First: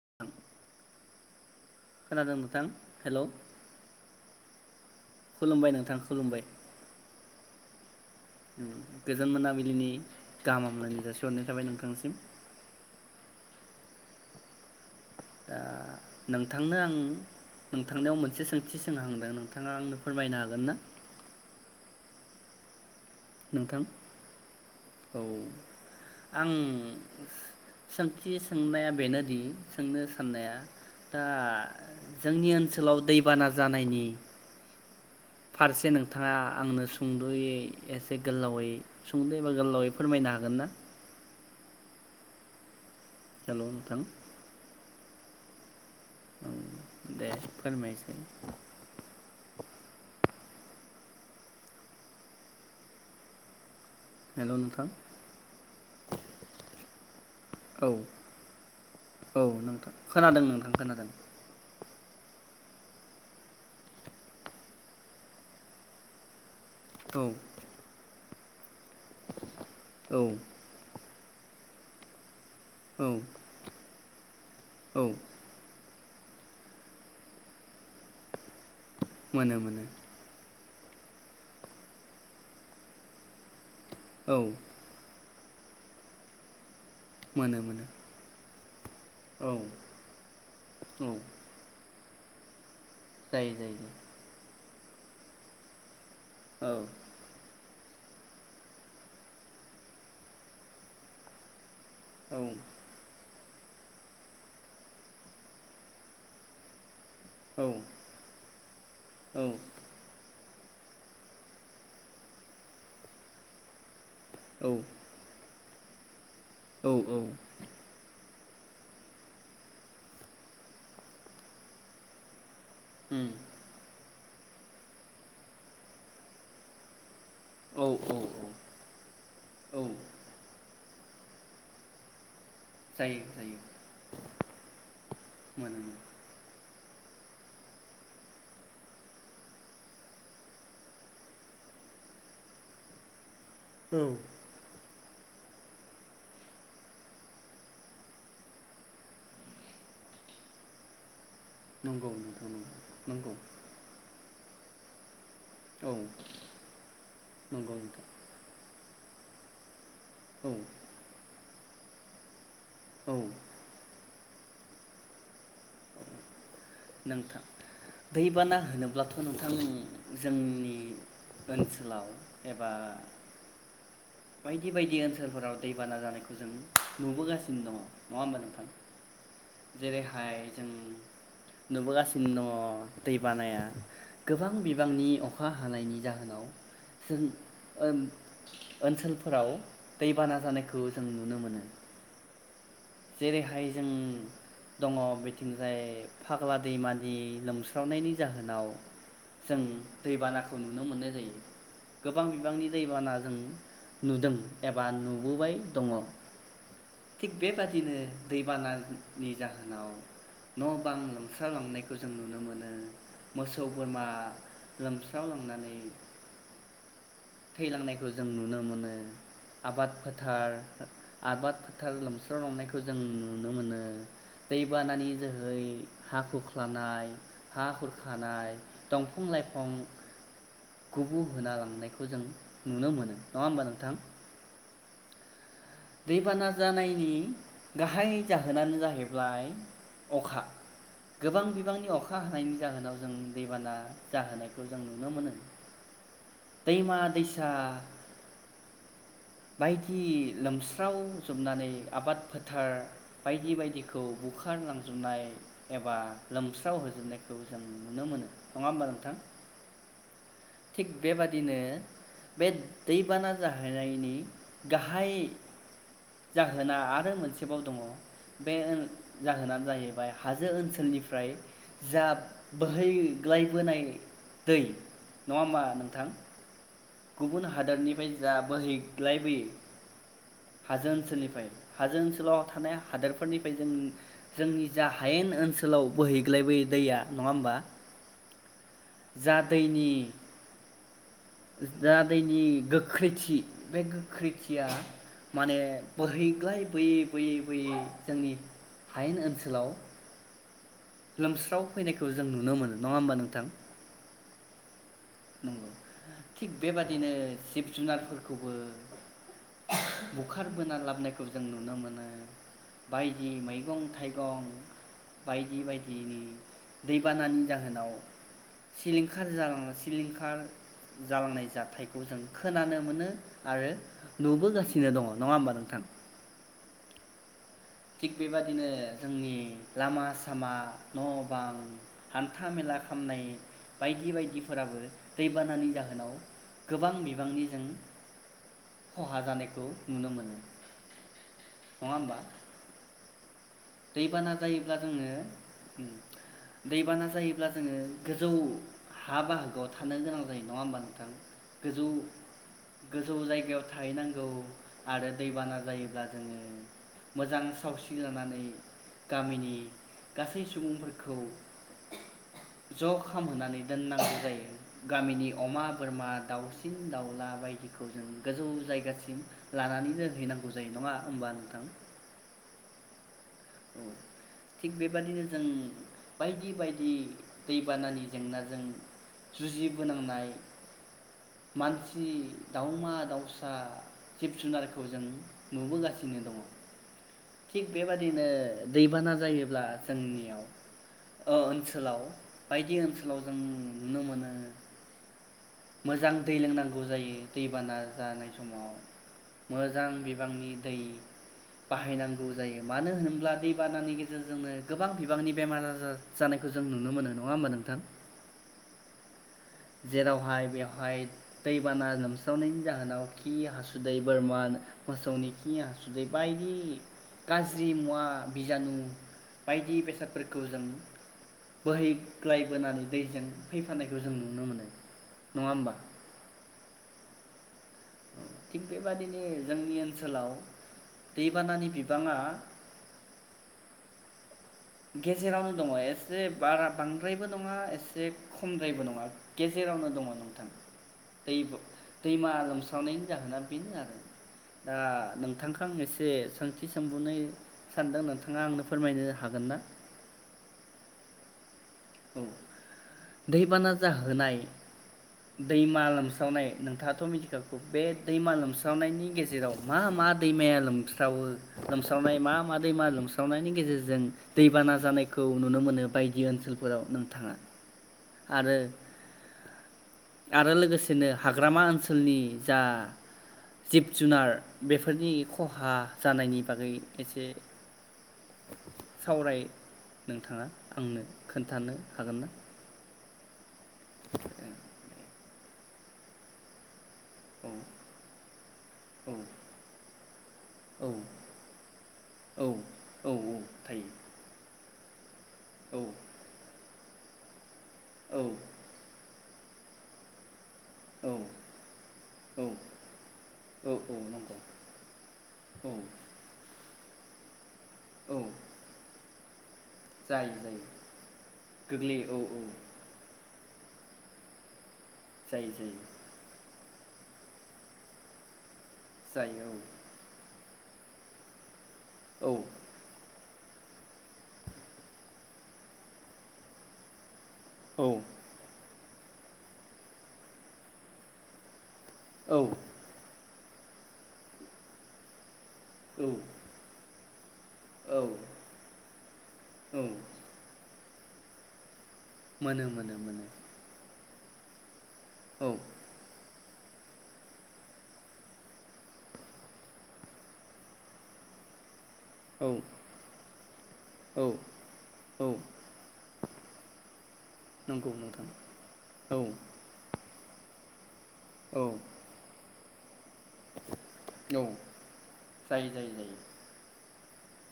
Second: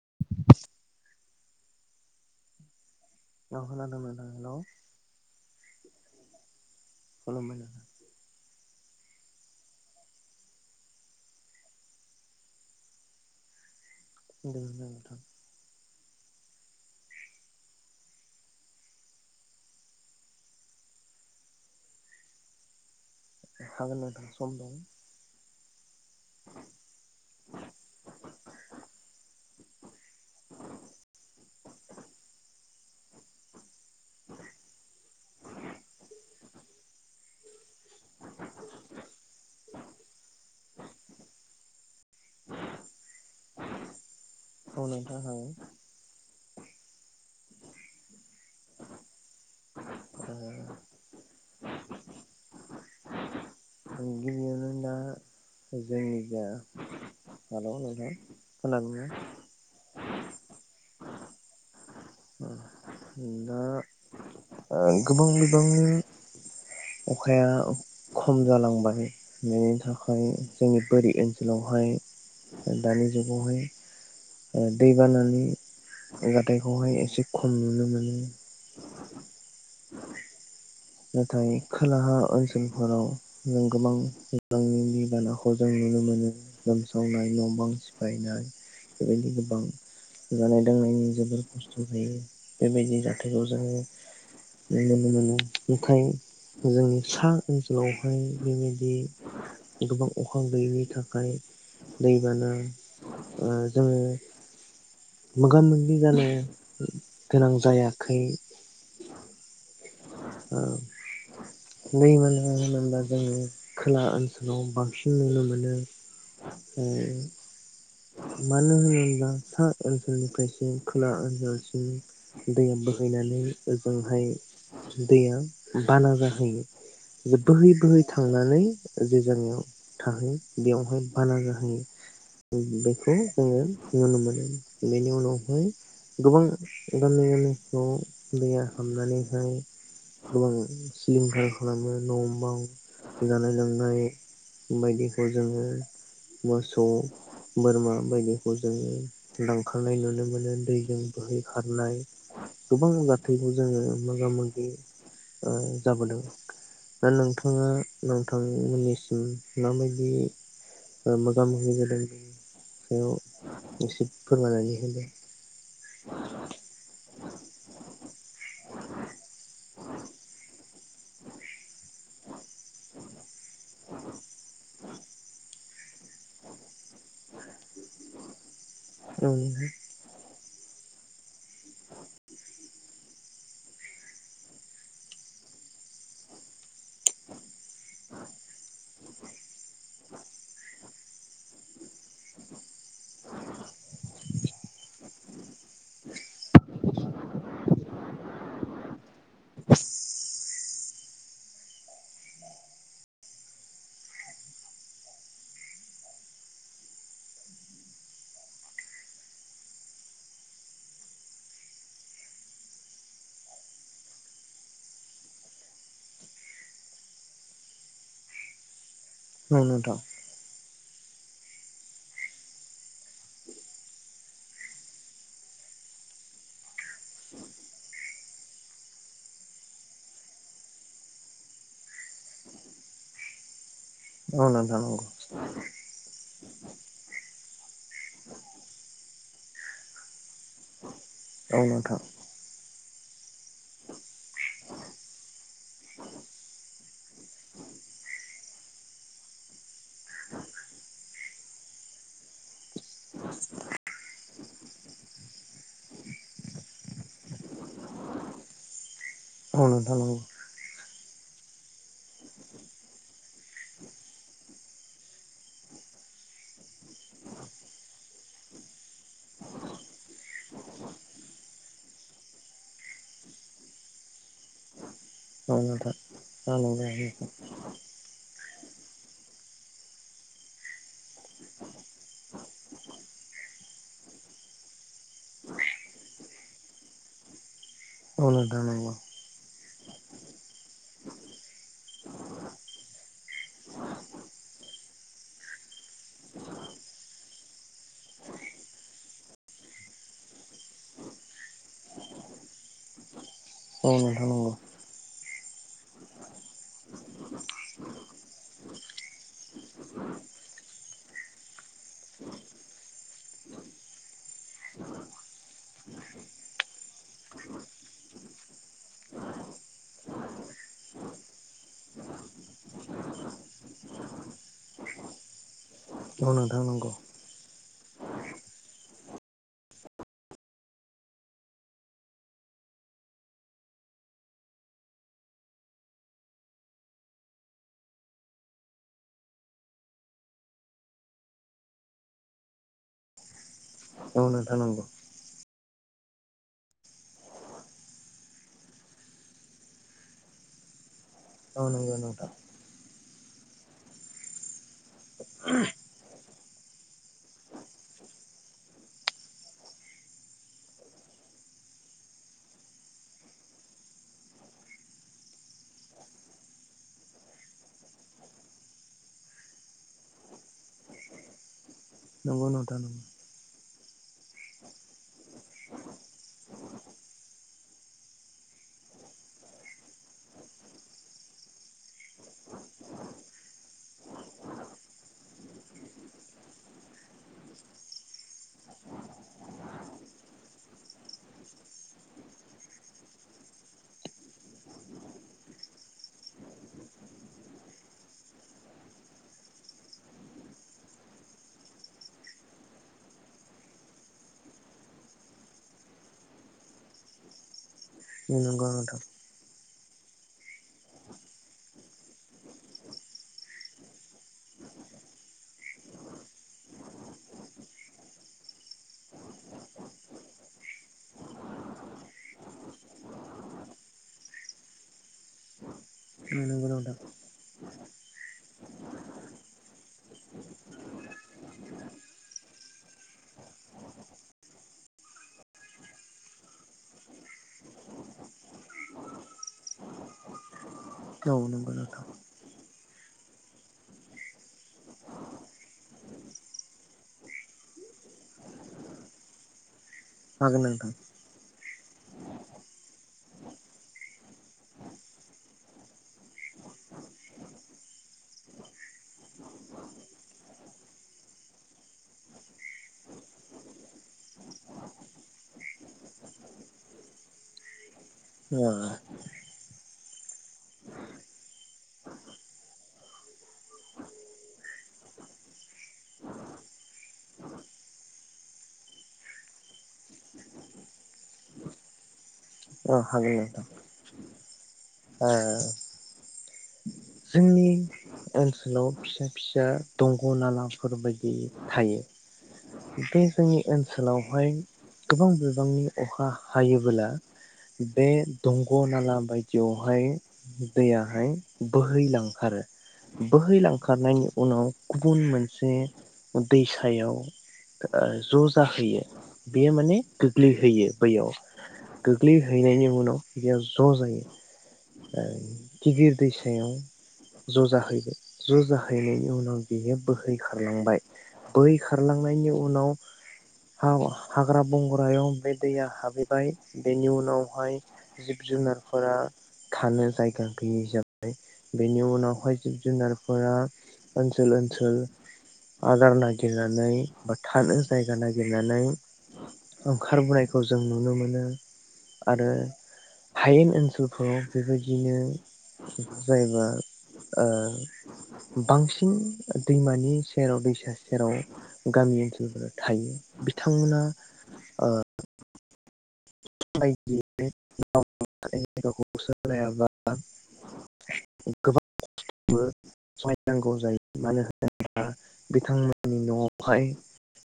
[inaudible] खोनादों नोंथां हेलौ औ खोनादों नोंथां हेलौ खुलुमबाय नोंथां खुलुमबाय खुलुमबाय नोंथां गोजोन मोनाबिलिनि गाहाम हामलायनाय जाासिहरनाय थाबाय नोंथांनिसिम [unintelligible] नोंथां ओ नोंथांनो आं नोंथांनाव मोनसे सोंथि सोंहांदों नोंथां आंनो फोरमायनो हागोन ना नोंथां हागोन सम दं औ आं सोंथि सोंनाया बेनोदि सोंनो साननाया दा जोंनि ओनसोलाव दैबाना जानायनि फारसे नोंथांङा आंनो सुंद'यै एसे गोलावै सुंदयै एबा गोलावै फोरमायनो हागोन ना हेलौ नोंथां औ नोंथां हागोन औ दे फोरमायनोसै हागोन ओ हेलौ गिबियावनो नोंथां दा जोंनि जा हेलौ औ नोंथां खोनादोंना औ नोंथां खोनादों नोंथां खोनादों दा गोबां बिबांनि औ अखाया खम जालांबाय बेनि औ थाखाय जोंनि बोरि ओनसोलाव ओनसोलाव हाय औ दानि जुगावहाय ओ औ दैबानानि जाथायखौहाय एसे खम नुनो मोनो। मोनो - मोनो नाथाय खोलाहा ओनसोलफोराव जों गोबां औ बिबांनि दै बाना खौ जों नुनो मोनो लोमसावनाय न' मोनो बां मोनो सिफायनाय बेबायदि औ गोबां जानाय लोंनायनि औ जोबोर खस्थ' हायो बेबायदि जाथायखौ जायो जोंङो जायो नुनो मोनो ओंखाय औ जोंनि सा ब ओनसोलावहाय बेबायदि गोबां अखा गैयैनि थाखाय औ दैबाना जोङो मोगा मोगि जानाय गोनां औ जायाखै औ [unintelligible] औ [unintelligible] खोला ओन ओनसोलाव बांसिन नुनो मोनो [unintelligible] औ ओ औ मानो होनोब्ला सा ओनसोलनिफ्रायसो खोला ओनसोलसिम दै उम बोहैनानै ओजोंहाय दैया बाना जाहैयो बोहै औ बोहै औ थांनानै जे जायगायाव औ थाहैयो बेयावहाय बाना जाहैयो [unintelligible] खौ जायो जोङो जायो नुनो मोनो बेनि उनावहाय मोनो मोनो गोबां इदिनो न'आव दैया हाबनानैहाय गोबां सिलिंखार खालामो न' बां जानाय लोंनाय औ बायदि खौ जोङो मोसौ बोरमा बायदिखौ जोङो लांखारनाय नुनो मोनो दैजों बोहैखारनाय नंगौ नोंथां गोबां नंगौ नंगौ जाथायजों जोङो मोगा -मोगि ओ औ जाबोदों दा नोंथाङा नंगौ नोंथां नोंथांमोननि [unintelligible] औ [unintelligible] ओ [unintelligible] [unintelligible] औ बेयाव एसे फोरमायनानै होदो [inaudible] नोंथां दैबाना होनोब्लाथ' नोंथां जोंनि ओनसोलाव एबा बायदि बायदि ओनसोलफोराव दैबाना जानाय जों नुबोगासिनो दङ नङा होमबा नोंथां औ जेरैहाय जों नुबोगासिनो दङ दै बानाया गोबां बिबांनि अखा हानायनि जाहोनाव जों ओम ओनसोलफोराव दैबाना जानायखौ जों नुनो मोनो जेरैहाय जों दङ बिथिंजाय फाग्ला दैमा नि लोमसाव स्रावनायनि जाहोनाव जों दैबाना खौ नुनो मोननाय जायो गोबां बिबांनि दैबाना जों नुदों एबा नुबोबाय दङ' थिग बे बेबादिनो दैबानानि जाहोनाव न' बां लोमस्राव लांनायखौ जों नुनो मोनो मोसौ बोरमा लोमस्राव लांनानै थैलांनायखौ जों नुनो मोनो आबाद नोंथां फोथार आबाद फोथार लोमस्रावलांनायखौ जों नुनो मोनो, दैबानानि जोहै हााखुख्लानाय, हा हुरखानाय, दंफां लाइफां गुबुं होना लांनायखौ खौ जों नुनो मोनो नङा होमबा नोंथां? औ नोंथां औ दैबाना जानायनि गाहाय जाहोनानो जाहैबाय अखा गोबां बिबांनि नोंथां नंगौ अखा हानायनि जाहोनाव दैबाना जाहोनायखौ जों नुनो मोनो दैमा दैसा बायदि लोमस्रावजोबनानै आबाद फोथार बायदि बायदिखौ बुखारलांजोबनाय एबा लोमस्राव होजोबनायखौ जों नुनो मोनो नङा होमबा नोंथां? औ नोंथां नंगौ थिग बेबादिनो बे दैबाना जाहैनायनि गाहाय जाहोना आरो मोनसेबाव दङ बे जाहोनानो जाहैबाय हाजो ओनसोलनिफ्राय जा बोहैग्लायबोनाय दै नङा होमबा नोंथां गुबुन हादोरनिफ्राय जा बोहैग्लायबोयो हाजो ओनसोलनिफ्राय हाजो ओनसोलाव थानाय हादोरफोरनिफ्राय जों जोंनि जा हायेन ओनसोलाव बोहैग्लायबोयो दैया नङा होमबा औ नोंथां औ नंगौ जा दैनि द दैनि गोख्रैथि बे गोख्रैथिया माने बोहैग्लाय बोयै बोयै बोयै जोंनि हायेन ओनसोलाव लोमस्राव फैनायखौ जों नुनो मोनो नङा होमबा नोंथां? औ नोंथां नंगौ नंगौ थिग बेबादिनो जिब जुनारफोरखौबो बुखारबोना लाबोनायखौ जों नुनो मोनो बायदि मैगं थाइगं बायदि बायदिनि दैबानानि जाहोनाव सिलिंखार जालांनोसै सिलिंखार जालांनाय जाथायखौ जों खोनानो मोनो आरो नुबोगासिनो दङ' नङा होमबा नोंथां औ नोंथां नंगौ थिग बेबादिनो जोंनि लामा सामा न' बां हान्था मेला खामनाय बायदि बायदिफोराबो दैबानानि जाहोनाव गोबां बिबांनिजों खहा जानायखौ नुनो मोनो नङा होमबा? औ दैबाना नोंथां नंगौ औ नोंथां जायोब्ला नंगौ जोङो दैबाना जायोब्ला जोङो गोजौ हा बाहागोआव थानो गोनां जायो नङा होमबा नोंथां औ गोजौ नंगौ नोंथां गोजौ जायगायाव थाहैनांगौ आरो दैबाना जायोब्ला जोङो मोजां सावस्रि लानानै गामिनि गासै सुबुंफोरखौ ज' खामहोनानै दोननांगौ जायो गामिनि अमा बोरमा दाउसिन दाउला बायदिखौ जों गोजौ जायगासिम लानानै दोनहैनांगौ जायो नङा होमबा नोंथां? नंगौ नोंथां नंगौ औ थिग बेबादिनो जों बायदि बायदि दैबानानि जेंनाजों जुजिबोनांनाय मानसि दावमा दाावसा जिब जुनारखौ जों नुबोगासिनो दङ थिग बेबादिनो नो‌ दैबाना जायोब्ला जोंनियाव ओनसोलाव बायदि ओनसोलाव जों नुनो मोनो मोजां दै लोंनांगौ जायो दैबाना जानाय समाव मोजां बिबांनि दै बाहायनांगौ जायो मानो होनोब्ला दै बानानि गेजेरजोंनो गोबां बिबांनि बेमार आजार जानायखौ जों नुनो मोनो नङा होमबा नोंथां? नंगौ नोंथां जेरावहाय बेवहाय दैबाना लोमस्रावनायनि जाहोनाव खि हासुदै बोरमा मोसौनि खि हासुदै बायदि गाज्रि मुवा बिजानु बायदि बेसादफोरखौ जों बोहैग्लायबोनानै दैजों फैफानायखौ जों नु नुनो मोनो नङा होमबा नुनो मोनो नोंथां थिग बेबादिनो जोंनि ओनसोलाव दैबानानि बिबाङा गेजेरावनो दङ एसे बारा बांद्रायबो नङा एसे खमद्रायबो नङा गेजेरावनो दङ नोंथां औ दै नंगौ नोंथां दैमा लोमस्रावनायनि जाहोना बेनो आरो दा नोंथांखौ आं एसे सोंथि सोंबावनो सानदों नोंथाङा आंनो फोरमायनो हागोन ना हागोन नोंथां औ दैबाना जाहोनाय दैमा लोमस्रावनाय नोंथाङाथ' मिथिखागौ बे दैमा लोमस्रावनायनि गेजेराव मा मा दैमाया लोमस्रावो लोमस्रावनाय मा मा दैमा लोमस्रावनायनि गेजेरजों दैबाना जानायखौ नुनो मोनो बायदि ओनसोल फोराव नोंथाङा [unintelligible] आरो लोगोसेनो हाग्रामा ओनसोलनि जा जिब जुनार बेफोरनि खहा जानायनि बागै एसे सावराय नोंथाङा आंनो खोन्थानो हागोन ना? अ हागोन नोथां ओ औ जोंनि ओनसोलाव औ फिसा फिसा दंग औ नालाफोरबायदि थायो औ औ बे औ जोंनि थायो ओनसोलावहाय गोबां औ बिबांनि अखा हायो बोला बे औ दंग नाला बाय बेवहाय औ दैयाहाय औ बोहैलांखारो औ औ बोहैलांखारनायनि नंगौ उनाव गुबुन मोनसे औ दैसा थायाव ओ औ ज जाहैयो बेयो माने जायो जायो गोग्लैहैयो बैयाव गोग्लैयो औ औ गोग्लैहैनायनि उनाव बेयाव ज' जायो ओ जायो जायो गिदिर दैसायाव ज‌ जाहैयो ज‌‌' जाहैनायनि जायो उनाव बियो बोहै खारलांबाय बोहै औ औ खारलांनायनि उनाव हा- हाग्रा बंग्रायाव बे दैया हाबहैबाय बेनि उनाव बेहाय औ जिब जुनार फोरा थानो जायगा गैयि जाबाय बेनि औ उनावहाय जिब जुनार फोरा ओनसोल ओनसोल आदार औ नागिरनानै बा थानो औ जायगा नागिरनानै औ ओंखारबोनायखौ जों नुनो मोनो। आरो मोनो मोनो मोनो हायेन ओनसोल खौ बेबाय दिनो औ जायबा ओ बांसिन दैमानि सेराव दैसा सेराव गामि औ ओनसोलफोराव थायो बिथांमोना औ ओ औ [unintelligible] बा नंगौ नोंथां [unintelligible] [unintelligible] औ औ गोबां बो सहाय नांगौ जायो मानो जायो होनोब्ला जायो बिथांमोननि जायो न'आवहाय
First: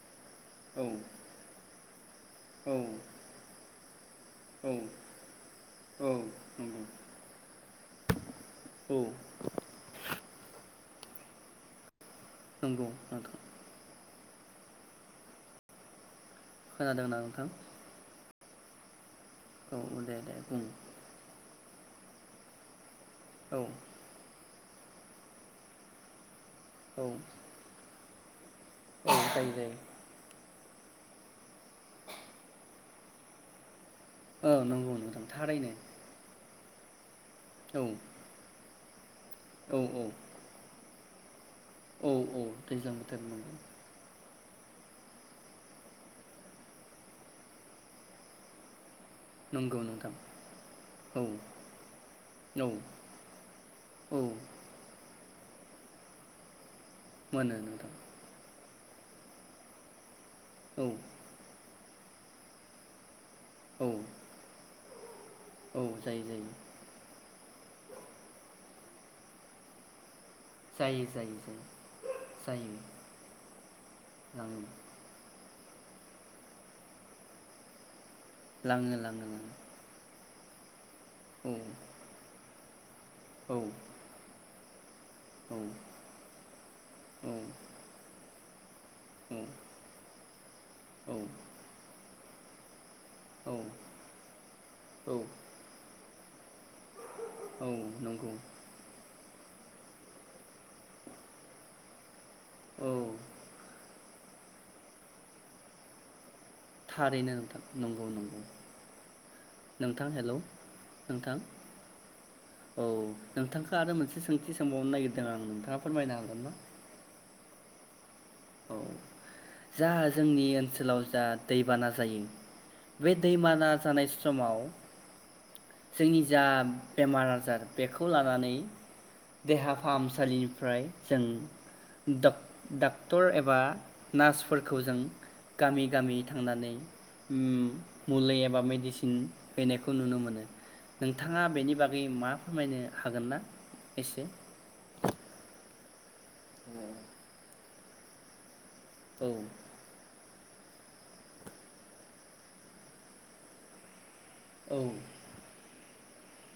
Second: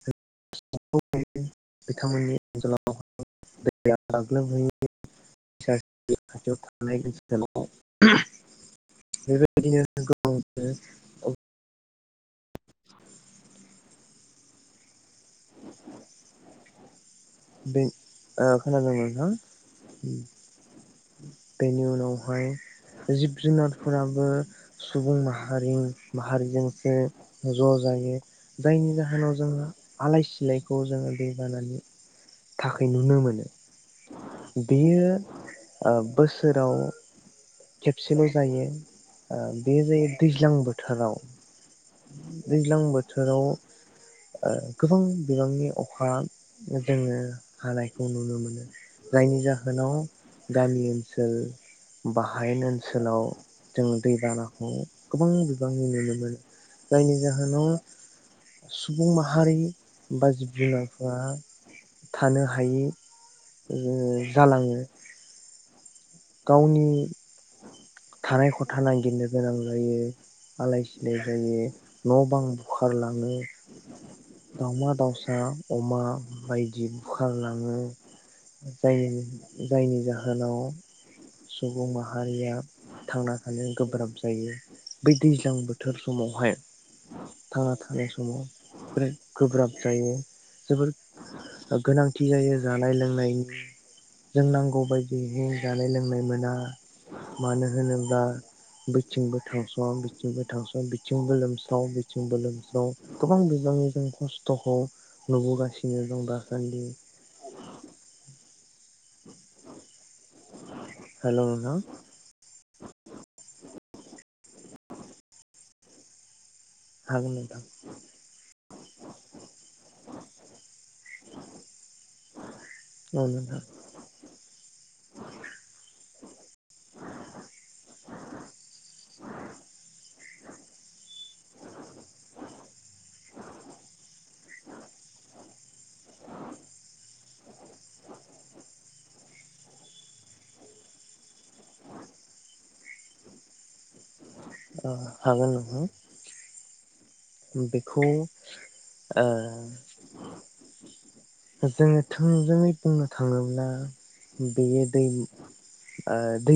[unintelligible] बिथांमोननि औ ओनसोलाव औ दैयाग्लोमहैयो औ खाथियाव थानाय नंगौ ओनसोलाव औ बेबायदिनो गोबां [unintelligible] नंगौ नोंथां खोनादों नों [unintelligible] थां बे ओ खोनादों नोंथां औ दे दे बुं बेनि उनावहाय जिब औ जुनारफोराबो सुबुं माहारि मा हारि जोंसो औ ज' जायो जायनि औ जाहोनाव जायो जोंहा जायो आलाय सिलाय खौ जोङो दैबानानि थाखाय नुनो मोनो। औ नंगौ बेयो नोंथां थारैनो ओ बोस सोराव औ खेबसेल' जायो। ओ बे औ जायो दैज्लां बोथोराव औ औ दैज्लां बोथोर बोथोराव नंगौ ओ गोबां बिबांनि अखा जोङो हानायखौ नुनो मोनो जायनि नंगौ जाहोनाव नोंथां गामि औ ओनसोल बा हायेन औ ओनसोलाव जों औ दैबानाखौ गोबां बिबांनि नुनो मोनो जायनि मोनो जाहोनाव नोंथां सुबुं माहारि बा जिब औ जुनारफोरा थानो हायि ओ औ जालाङो औ जायो जायो गावनि थानाय खथा नागिरनो गोनां जायो आलाय सिलाय जायो जायो लाङो अमा बायदि बुखारलाङो लाङो जायनि लाङो लाङो जायनि जाहोनाव जाहोनाव सुबुं औ माहारिया थांना थानो औ गोब्राब जायो बै दैज्लां बोथोर समावहाय औ औ थांना थानाय समाव बिराद औ गोब्राब जायो जोबोर औ ओ गोनां [unintelligible] जानाय लोंनाय औ जों नांगौ औ बायदिहै नाय मोना मानो औ होनोब्ला नंगौ बोथिं बो थांस' बिथिंबो थांस' बिथिंबो लोमसाव बिथिंबो लोमसाव औ गोबां बिबांनि जों ख स्थ'खौ नुबोगासिनो दं दा थारैनो नोंथां नंगौ नंगौ नों थां हेलौ नोंथां औ नोंथां आरो मोनसे सोंथि सोंबावनो नागिरदों आं नोंथाङा फोरमायनो हागोन ना हागोन नोंथां औ जा जोंनि ओनसोलाव जा दैबाना जायो बे औ नोंथां दैबाना जानाय समाव जोंनि जा बेमार आजार बेखौ लानानै देहा फाहामसालिनिफ्राय जों डाक्ट'र एबा नार्सफोरखौ जों गामि गामि थांनानै ओ मुलि एबा मेडिसिन हैनायखौ नुनो मोनो नोंथाङा बेनि बागै मा फोरमायनो हागोन ना एसे अ हागोन नोंथां [unintelligible] बेखौ ओ औ जोङो थोंजोङै बुंनो थाङोब्ला बियोे औ दै ओ दै